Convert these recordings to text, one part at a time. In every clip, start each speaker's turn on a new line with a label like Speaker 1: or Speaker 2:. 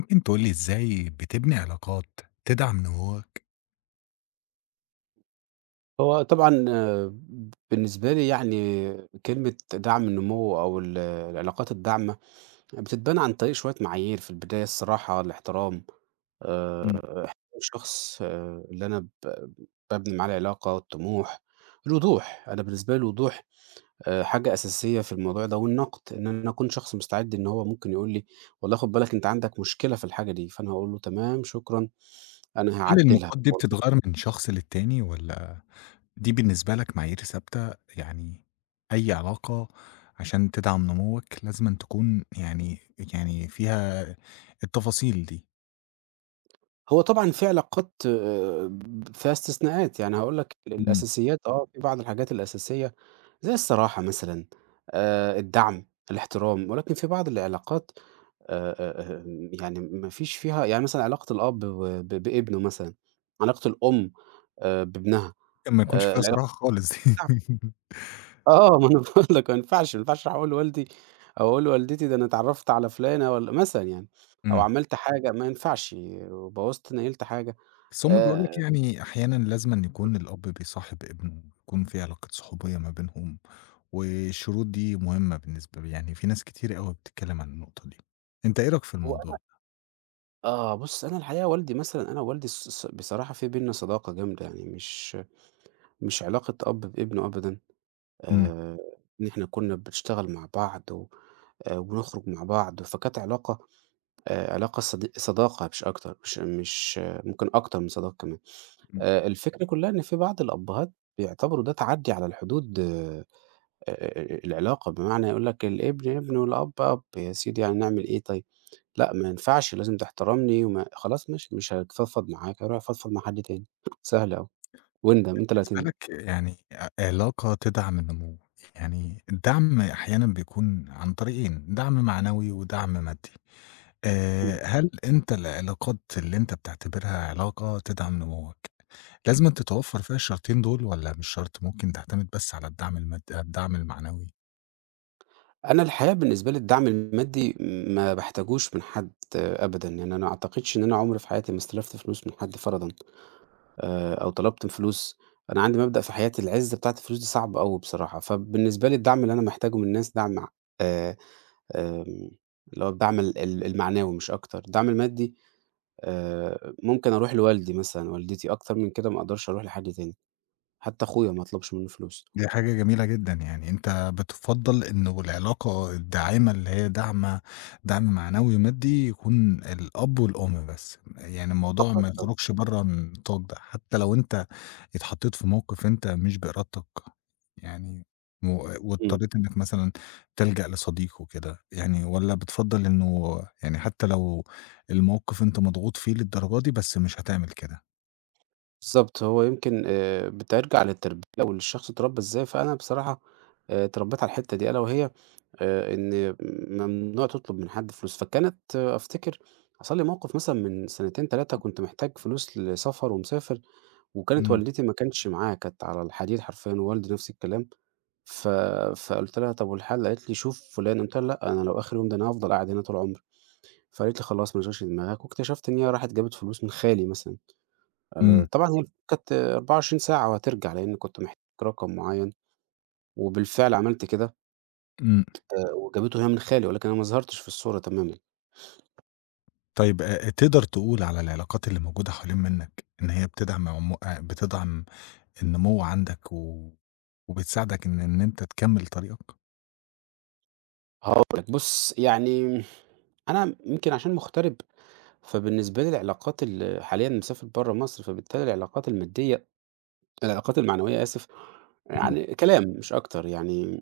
Speaker 1: ممكن تقول لي إزاي بتبني علاقات تدعم نموّك؟
Speaker 2: هو طبعًا آه، بالنسبة لي يعني كلمة دعم النمو أو العلاقات الداعمة بتتبنى عن طريق شوية معايير، في البداية الصراحة، الاحترام، آآ احترام الشخص اللي أنا بابني معاه العلاقة، الطموح، الوضوح، أنا بالنسبة لي الوضوح حاجة أساسية في الموضوع ده، والنقد، إن أنا أكون شخص مستعد إن هو ممكن يقول لي والله خُد بالك أنت عندك مشكلة في الحاجة دي، فأنا هاقول له: "تمام، شكرًا، أنا
Speaker 1: هل
Speaker 2: هاعدلها."
Speaker 1: النقاط دي بتتغيّر من شخص للتاني والّا دي بالنسبة لك معايير ثابتة؟ يعني أي علاقة عشان تدعم نموّك لازمًا تكون يعني فيها التفاصيل دي.
Speaker 2: هو طبعًا في علاقات ب فيها استثناءات، يعني هاقول لك
Speaker 1: إمم.
Speaker 2: الأساسيات آه، في بعض الحاجات الأساسية زي الصراحة مثلًا، الدعم، الاحترام، ولكن في بعض العلاقات آمم يعني ما فيش فيها يعني مثلًا علاقة الأب و ب بابنه مثلًا، علاقة الأم بابنها،
Speaker 1: ممكن ما يكونش فيها
Speaker 2: العلاقة
Speaker 1: صراحة خالص دي.
Speaker 2: الدعم آه، ما أنا باقول لك ما ينفعش، ما ينفعش أروح أقول لوالدي أو أقول لوالدتي ده أنا اتعرّفت على فلانة والّا مثلًا يعني، أو
Speaker 1: إمم.
Speaker 2: عملت حاجة ما ينفعش وبوّظت نيّلت حاجة
Speaker 1: بس هم بيقولوا لك
Speaker 2: آآ
Speaker 1: يعني أحيانًا لازمًا يكون الأب بيصاحب ابنه، يكون في علاقة صحوبية ما بينهم. والشروط دي مهمة بالنسبة لي، يعني في ناس كتير أوي بتتكلم عن النقطة دي. أنت إيه رأيك في
Speaker 2: و
Speaker 1: الموضوع؟
Speaker 2: آه، بُص أنا الحقيقة والدي مثلًا أنا ووالدي الص الص بصراحة في بيننا صداقة جامدة، يعني مش علاقة أب بابنه أبدًا،
Speaker 1: إمم،
Speaker 2: آآ إن إحنا كنا بنشتغل مع بعض و وبنخرج مع بعض، فكانت علاقة علاقة صداقة مش أكتر، مش آه، ممكن أكتر من صداقة كمان.
Speaker 1: إمم،
Speaker 2: الفكرة كلها إن في بعض الأبهات بيعتبروا ده تعدّي على الحدود العلاقة، بمعنى يقول لك الابن ابن والأب أب، يا سيدي يعني نعمل إيه طيب؟ لأ، ما ينفعش لازم تحترمني وما خلاص ماشي، مش هاتفضفض معاك، هاروح أفضفض مع حد تاني، سهلة أوي، واندم، أنت اللي
Speaker 1: بالنسبة
Speaker 2: هتندم.
Speaker 1: لك يعني علاقة تدعم النمو، يعني الدعم أحيانًا بيكون عن طريقين، دعم معنوي ودعم مادي.
Speaker 2: إمم.
Speaker 1: هل أنت العلاقات اللي أنت بتعتبرها علاقة تدعم نموك، لازمًا تتوفر فيها الشرطين دول والّا مش شرط ممكن تعتمد بس على الدعم المعنوي؟
Speaker 2: أنا الحقيقة بالنسبة لي الدعم المادي ما باحتاجوش من حد آه، أبدًا، يعني أنا ما أعتقدش إن أنا عمري في حياتي ما استلفت فلوس من حد فرضًا أو طلبت فلوس، أنا عندي مبدأ في حياتي العِزّة بتاعة الفلوس دي صعبة أوي بصراحة، فبالنسبة لي الدعم اللي أنا محتاجه من الناس دعم آآ، آمم، اللي هو الدعم ال ال المعنوي مش أكتر، الدعم المادي ممكن أروح لوالدي مثلًا، والدتي، أكتر من كده ما أقدرش أروح لحد تاني، حتى أخويا ما أطلبش منّه فلوس.
Speaker 1: دي حاجة جميلة جدًا، يعني أنت بتفضّل إنه العلاقة الداعمة اللي هي دعم معنوي ومادي يكون الأب والأم بس، يعني الموضوع
Speaker 2: فقط
Speaker 1: ما
Speaker 2: آه.
Speaker 1: يخرجش برّه النطاق ده، حتى لو أنت اتحطيت في موقف أنت مش بإرادتك يعني و
Speaker 2: إمم،
Speaker 1: واضطريت إنك مثلًا تلجأ لصديق وكده، يعني والّا بتفضّل إنه يعني حتى لو الموقف أنت مضغوط فيه للدرجة دي بس مش هتعمل كده؟
Speaker 2: بالضبط، هو يمكن بترجع للتربية والشخص اتربى إزاي، فأنا بصراحة اتربيت على الحتّة دي ألا وهي إن ممنوع تطلب من حد فلوس، فكانت آه، أفتكر حصل لي موقف مثلًا من سنتين، 3 كنت محتاج فلوس لسفر ومسافر، وكانت
Speaker 1: إمم،
Speaker 2: والدتي ما كانش معاها، كانت على الحديد حرفيًا ووالدي نفس الكلام. ف فقُلت لها: "طب والحل؟" قالت لي: "شوف فُلان." قُلت لها: "لأ، أنا لو آخر يوم ده أنا هافضل قاعدة هنا طول عمري." فقالت لي: "خلاص ما تشغلش دماغك." واكتشفت إن هي راحت جابت فلوس من خالي مثلًا،
Speaker 1: إمم،
Speaker 2: طبعًا هي الفلوس كانت 24 ساعة وهترجع، لإن كنت محتاج رقم معيّن، وبالفعل عملت كده،
Speaker 1: إمم.
Speaker 2: وجابته هي من خالي، ولكن أنا ما ظهرتش في الصورة تمامًا.
Speaker 1: طيب تقدر تقول على العلاقات اللي موجودة حوالين منك إن هي بتدعم عمو بتدعم النمو عندك و وبتساعدك إن أنت تكمّل طريقك؟
Speaker 2: هاقول لك بُص، يعني أنا يمكن عشان مغترب، فبالنسبة لي العلاقات حاليًا مسافر برّه مصر، فبالتالي العلاقات المادية العلاقات المعنوية آسف،
Speaker 1: إمم،
Speaker 2: يعني كلام مش أكتر يعني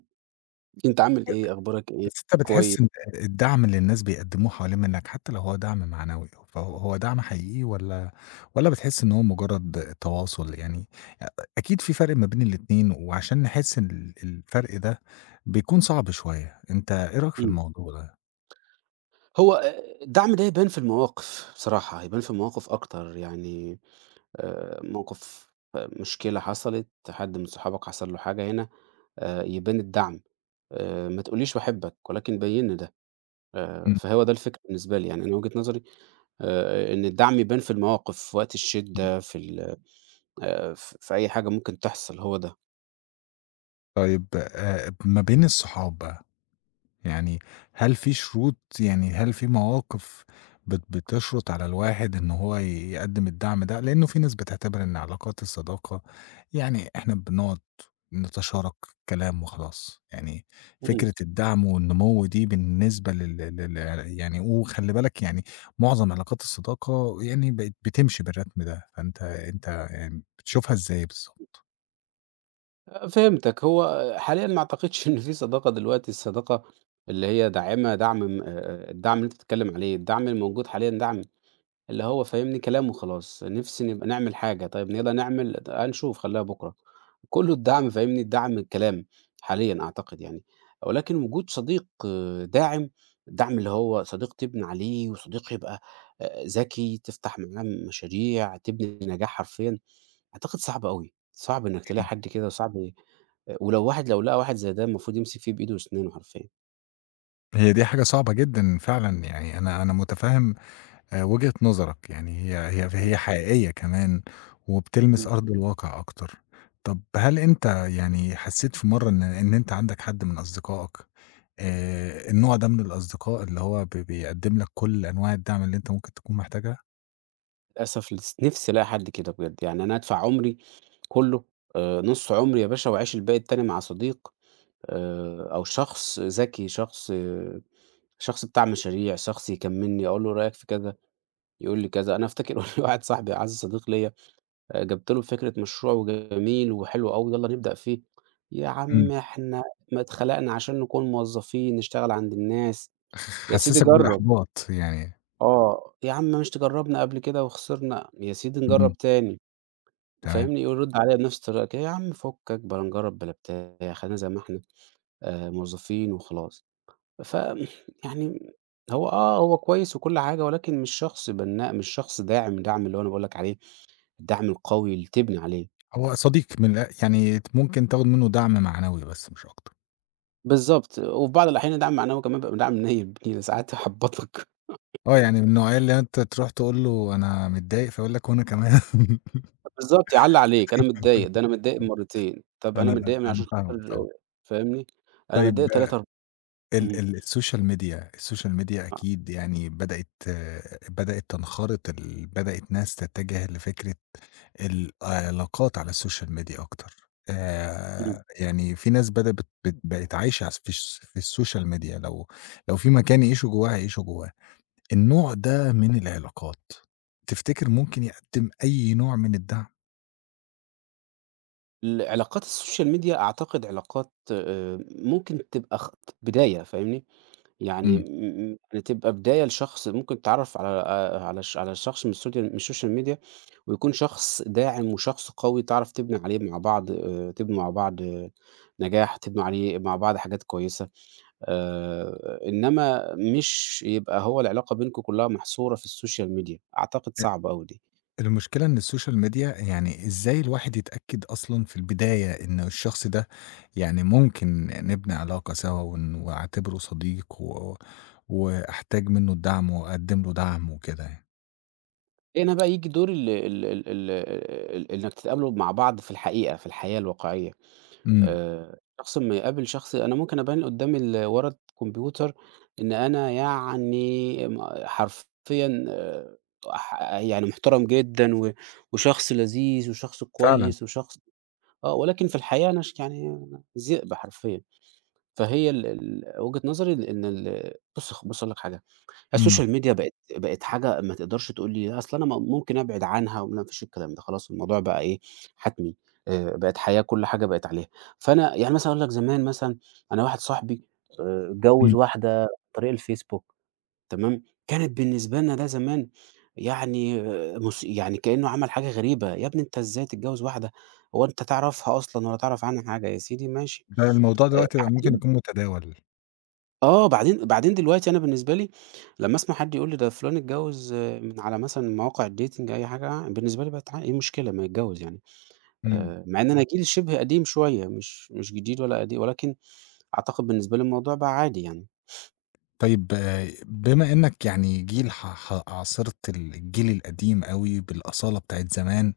Speaker 2: أنت عامل إيه، أخبارك إيه،
Speaker 1: بس أنت
Speaker 2: كويس؟
Speaker 1: بتحس إن الدعم اللي الناس بيقدموه حوالين منك حتى لو هو دعم معنوي، فهو دعم حقيقي والّا بتحس إن هو مجرد تواصل يعني؟ أ أكيد في فرق ما بين الاتنين، وعشان نحس إن الفرق ده بيكون صعب شوية، أنت إيه رأيك في
Speaker 2: إمم.
Speaker 1: الموضوع ده؟
Speaker 2: هو الدعم ده يبان في المواقف بصراحة، هيبان في المواقف أكتر، يعني موقف آه، مشكلة حصلت، حد من صحابك حصل له حاجة هنا، يبان الدعم، ما تقوليش باحبك ولكن بيّن لي ده،
Speaker 1: إمم،
Speaker 2: فهو ده الفكرة بالنسبة لي، يعني أنا وجهة نظري إن الدعم يبان في المواقف، في وقت الشدة، في ال ف في أي حاجة ممكن تحصل، هو ده.
Speaker 1: طيب ما بين الصحاب بقى يعني هل في شروط، يعني هل في مواقف بتشرُط على الواحد إن هو يقدّم الدعم ده؟ لإنه في ناس بتعتبر إن علاقات الصداقة يعني إحنا بنقعد نتشارك كلام وخلاص، يعني فكرة الدعم والنمو دي بالنسبة يعني وخلّي بالك يعني معظم علاقات الصداقة يعني بقت بتمشي بالرتم ده، فأنت يعني بتشوفها إزاي بالضبط؟
Speaker 2: أ فهمتك، هو حاليًا ما أعتقدش إن في صداقة دلوقتي، الصداقة اللي هي داعمة دعم م الدعم اللي أنت بتتكلّم عليه، الدعم الموجود حاليًا دعم اللي هو فاهمني كلام وخلاص، نِفْسي نبقى نعمل حاجة، طيب يالّا نعمل، هنشوف خلّيها بُكرة، كلّه الدعم فاهمني، الدعم الكلام حاليًا أعتقد يعني، ولكن وجود صديق آه، داعم، الدعم اللي هو صديق تبني عليه وصديق يبقى ذكي، تفتح معاه مشاريع، تبني نجاح حرفيًا، أعتقد صعب أوي، صعب إنّك تلاقي حد كده وصعب ولو واحد لو لقى واحد زي ده المفروض يمسك فيه بإيده وأسنانه حرفيًا.
Speaker 1: هي دي حاجة صعبة جدًا فعلًا، يعني أنا مُتفهِّم وجهة نظرك، يعني هي هي
Speaker 2: إمم،
Speaker 1: هي حقيقية كمان وبتلمس
Speaker 2: إمم.
Speaker 1: أرض الواقع أكتر. طب هل أنت يعني حسّيت في مرّة إن أنت عندك حد من أصدقائك النوع ده من الأصدقاء اللي هو بيقدّم لك كل أنواع الدعم اللي أنت ممكن تكون محتاجها؟
Speaker 2: للأسف نفسي ألاقي حد كده بجد، يعني أنا أدفع عمري كله نُص عمري يا باشا وأعيش الباقي التاني مع صديق أو شخص ذكي، شخص بتاع مشاريع، شخص يكمّلني، أقول له رأيك في كذا، يقول لي كذا. أنا أفتكر واحد صاحبي أعز صديق ليّا جِبت له فكرة مشروع جميل وحلو أوي، يالّا نبدأ فيه. يا
Speaker 1: إمم.
Speaker 2: عم إحنا ما اتخلقنا عشان نكون موظفين، نشتغل عند الناس، يا سيدي
Speaker 1: حسّسك
Speaker 2: جرّب.
Speaker 1: بالإحباط يعني.
Speaker 2: آه، يا عم مش تجرّبنا قبل كده وخسرنا، يا سيدي نجرّب
Speaker 1: إمم،
Speaker 2: تاني
Speaker 1: تمام.
Speaker 2: فاهمني، يرُد عليَّ بنفس الطريقة كده، يا عم فُكّك بلا نجرّب بلا بتاع، خلّينا زي ما إحنا موظفين وخلاص. ف يعني هو آه، هو كويس وكل حاجة ولكن مش شخص بنّاء، مش شخص داعم، دعم اللي هو أنا باقول لك عليه، الدعم القوي اللي تبني عليه.
Speaker 1: هو صديق من الآ يعني ممكن تاخُد منّه دعم معنوي بس مش أكتر.
Speaker 2: بالضبط، وفي بعض الأحيان الدعم المعنوي كمان بيبقى دعم نيّل بنيلة، ساعات يحبّطك
Speaker 1: آه، يعني من النوعية اللي أنت تروح تقول له أنا متضايق فيقول لك وأنا كمان.
Speaker 2: بالضبط، يعلّي عليك، أنا متضايق، ده أنا متضايق مرّتين، طب أنا
Speaker 1: أنا
Speaker 2: متضايق من
Speaker 1: أنا
Speaker 2: عشان
Speaker 1: فاهمك طبعًا.
Speaker 2: خاطر فاهمني، أنا
Speaker 1: طيب
Speaker 2: متضايق تلاتة
Speaker 1: ال
Speaker 2: اهم،
Speaker 1: ال السوشيال ميديا، السوشيال ميديا
Speaker 2: آه،
Speaker 1: أكيد يعني بدأت بدأت تنخرط ال بدأت ناس تتجه لفكرة العلاقات على السوشيال ميديا أكتر،
Speaker 2: إمم،
Speaker 1: يعني في ناس بدأت بت بت بقت عايشة في السوشيال ميديا لو في مكان يعيشوا جواه هيعيشوا جواه، النوع ده من العلاقات تفتكر ممكن يقدم أي نوع من الدعم؟
Speaker 2: العلاقات السوشيال ميديا أعتقد علاقات ممكن تبقى بداية فاهمني، يعني م
Speaker 1: إمم.
Speaker 2: م يعني تبقى بداية لشخص ممكن تتعرف على على ش على شخص من السوديال من السوشيال ميديا ويكون شخص داعم وشخص قوي تعرف تبني عليه مع بعض تبنوا مع بعض آه، نجاح، تبنوا عليه مع بعض حاجات كويسة إنما مش يبقى هو العلاقة بينكم كلها محصورة في السوشيال ميديا، أعتقد صعبة أوي دي.
Speaker 1: المشكلة إن السوشيال ميديا يعني إزاي الواحد يتأكد أصلًا في البداية إن الشخص ده يعني ممكن نبني علاقة سوا وأعتبره صديق و وأحتاج منه الدعم وأقدّم له دعم وكده يعني.
Speaker 2: هنا بقى ييجي دور ال إنك تتقابلوا مع بعض في الحقيقة، في الحياة الواقعية،
Speaker 1: إمم،
Speaker 2: شخص أمّا يقابل شخص أنا ممكن أبان قدّام ورا الكمبيوتر إن أنا يعني م حرفيًا ح يعني محترم جدًا وشخص لذيذ وشخص
Speaker 1: فعلًا،
Speaker 2: كويس وشخص آه، ولكن في الحقيقة أنا يعني ذئب حرفيًا، فهي ال ال وجهة نظري إن بُص بُص هاقول لك حاجة
Speaker 1: إمم،
Speaker 2: السوشيال ميديا بقت حاجة ما تقدرش تقول لي أصل أنا م ممكن أبعد عنها وما فيش الكلام ده، خلاص الموضوع بقى إيه، حتمي بقت حياة كل حاجة بقت عليها. فأنا يعني مثلًا أقول لك زمان مثلًا أنا واحد صاحبي اتجوّز
Speaker 1: إمم،
Speaker 2: واحدة عن طريق الفيسبوك تمام، كانت بالنسبة لنا ده زمان يعني آه، يعني كإنه عمل حاجة غريبة، يا ابني أنت إزاي تتجوّز واحدة هو أنت تعرفها أصلًا ولا تعرف عنها حاجة؟ يا سيدي ماشي.
Speaker 1: ده الموضوع دلوقتي بقى ممكن
Speaker 2: بعدين
Speaker 1: يكون متداول،
Speaker 2: آه، بعدين دلوقتي أنا بالنسبة لي لمّا أسمع حد يقول لي ده فلان اتجوّز آه، من على مثلًا مواقع الdating أي حاجة، بالنسبة لي بقت إيه المشكلة ما يتجوّز يعني،
Speaker 1: إمم.
Speaker 2: مع إن أنا جيل شبه قديم شوية مش جديد ولا قدي ولكن أعتقد بالنسبة لي الموضوع بقى عادي يعني.
Speaker 1: طيب بما إنك يعني جيل ح ح عاصرت الجيل القديم أوي بالأصالة بتاعة زمان،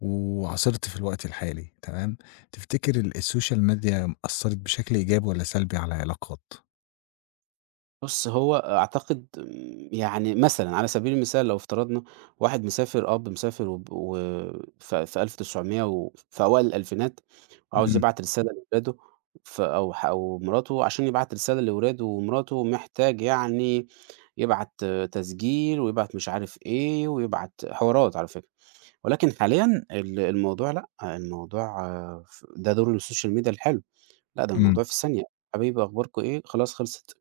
Speaker 1: وعاصرت في الوقت الحالي تمام، تفتكر السوشيال ميديا أثّرت بشكل إيجابي والّا سلبي على العلاقات؟
Speaker 2: بُص، هو أعتقد آمم، يعني مثلًا على سبيل المثال لو افترضنا واحد مسافر وب و ف في 1900 و في أوائل الألفينات وعاوز
Speaker 1: إمم،
Speaker 2: يبعت رسالة لولاده ف أو ح أو مراته، عشان يبعت رسالة لولاده ومراته محتاج يعني يبعت آه، تسجيل ويبعت مش عارف إيه، ويبعت حوارات على فكرة. ولكن حاليًا الموضوع لأ، الموضوع آه، ده دور السوشيال ميديا الحلو، لأ ده
Speaker 1: إمم،
Speaker 2: الموضوع في ثانية، حبايبي أخباركم إيه؟ خلاص خلصت.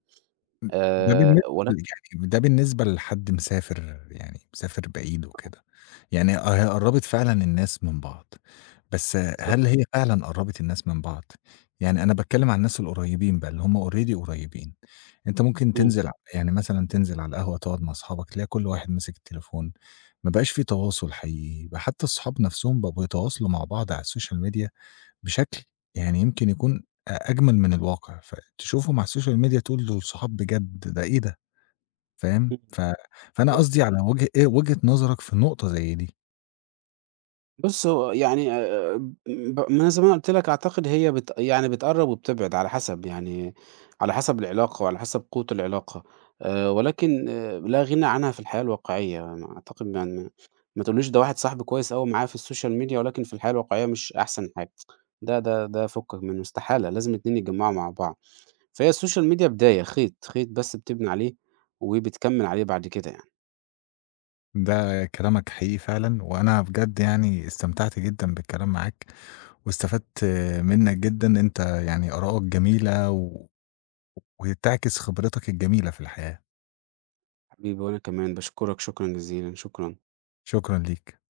Speaker 1: ده بالنسبة
Speaker 2: ولكن
Speaker 1: ده بالنسبة لحد مسافر يعني مسافر بعيد وكده. يعني هي قرّبت فعلًا الناس من بعض، بس
Speaker 2: بالضبط،
Speaker 1: هل هي فعلًا قرّبت الناس من بعض؟ يعني أنا باتكلّم عن الناس القريّبين بقى اللي هم already قريّبين، أنت ممكن
Speaker 2: إمم،
Speaker 1: تنزل يعني مثلًا تنزل على القهوة تقعد مع أصحابك تلاقي كل واحد ماسك التليفون، ما بقاش في تواصل حقيقي، بقى حتى الصحاب نَفْسهم بقوا بيتواصلوا مع بعض على السوشيال ميديا بشكل يعني يمكن يكون أجمل من الواقع، فتشوفهم على السوشيال ميديا تقول دول صحاب بجد، ده إيه ده، فاهم؟
Speaker 2: إمم،
Speaker 1: فأنا
Speaker 2: فهمت.
Speaker 1: قصدي على وجه إيه وجهة نظرك في نقطة زي دي.
Speaker 2: بُص هو يعني ب ما زي ما أنا قُلت لك أعتقد هي يعني بتقرّب وبتبعد على حسب يعني على حسب العلاقة وعلى حسب قوة العلاقة ولكن آه، لا غنى عنها في الحياة الواقعية، ما أعتقد يعني ما تقوليش ده واحد صاحبي كويس أوي معايا في السوشيال ميديا ولكن في الحياة الواقعية مش أحسن حاجة، ده فكك منه استحالة، لازم الاتنين يتجمعوا مع بعض، فهي السوشيال ميديا بداية، خيط، خيط بس بتبني عليه وبتكمّل عليه بعد كده يعني.
Speaker 1: ده كلامك حقيقي فعلًا، وأنا بجد يعني استمتعت جدًا بالكلام معاك، واستفدت منّك جدًا، أنت يعني آرائك جميلة و وبتعكس خبرتك الجميلة في الحياة،
Speaker 2: حبيبي وأنا كمان باشكرك شكرًا جزيلًا، شكرًا.
Speaker 1: شكرًا ليك.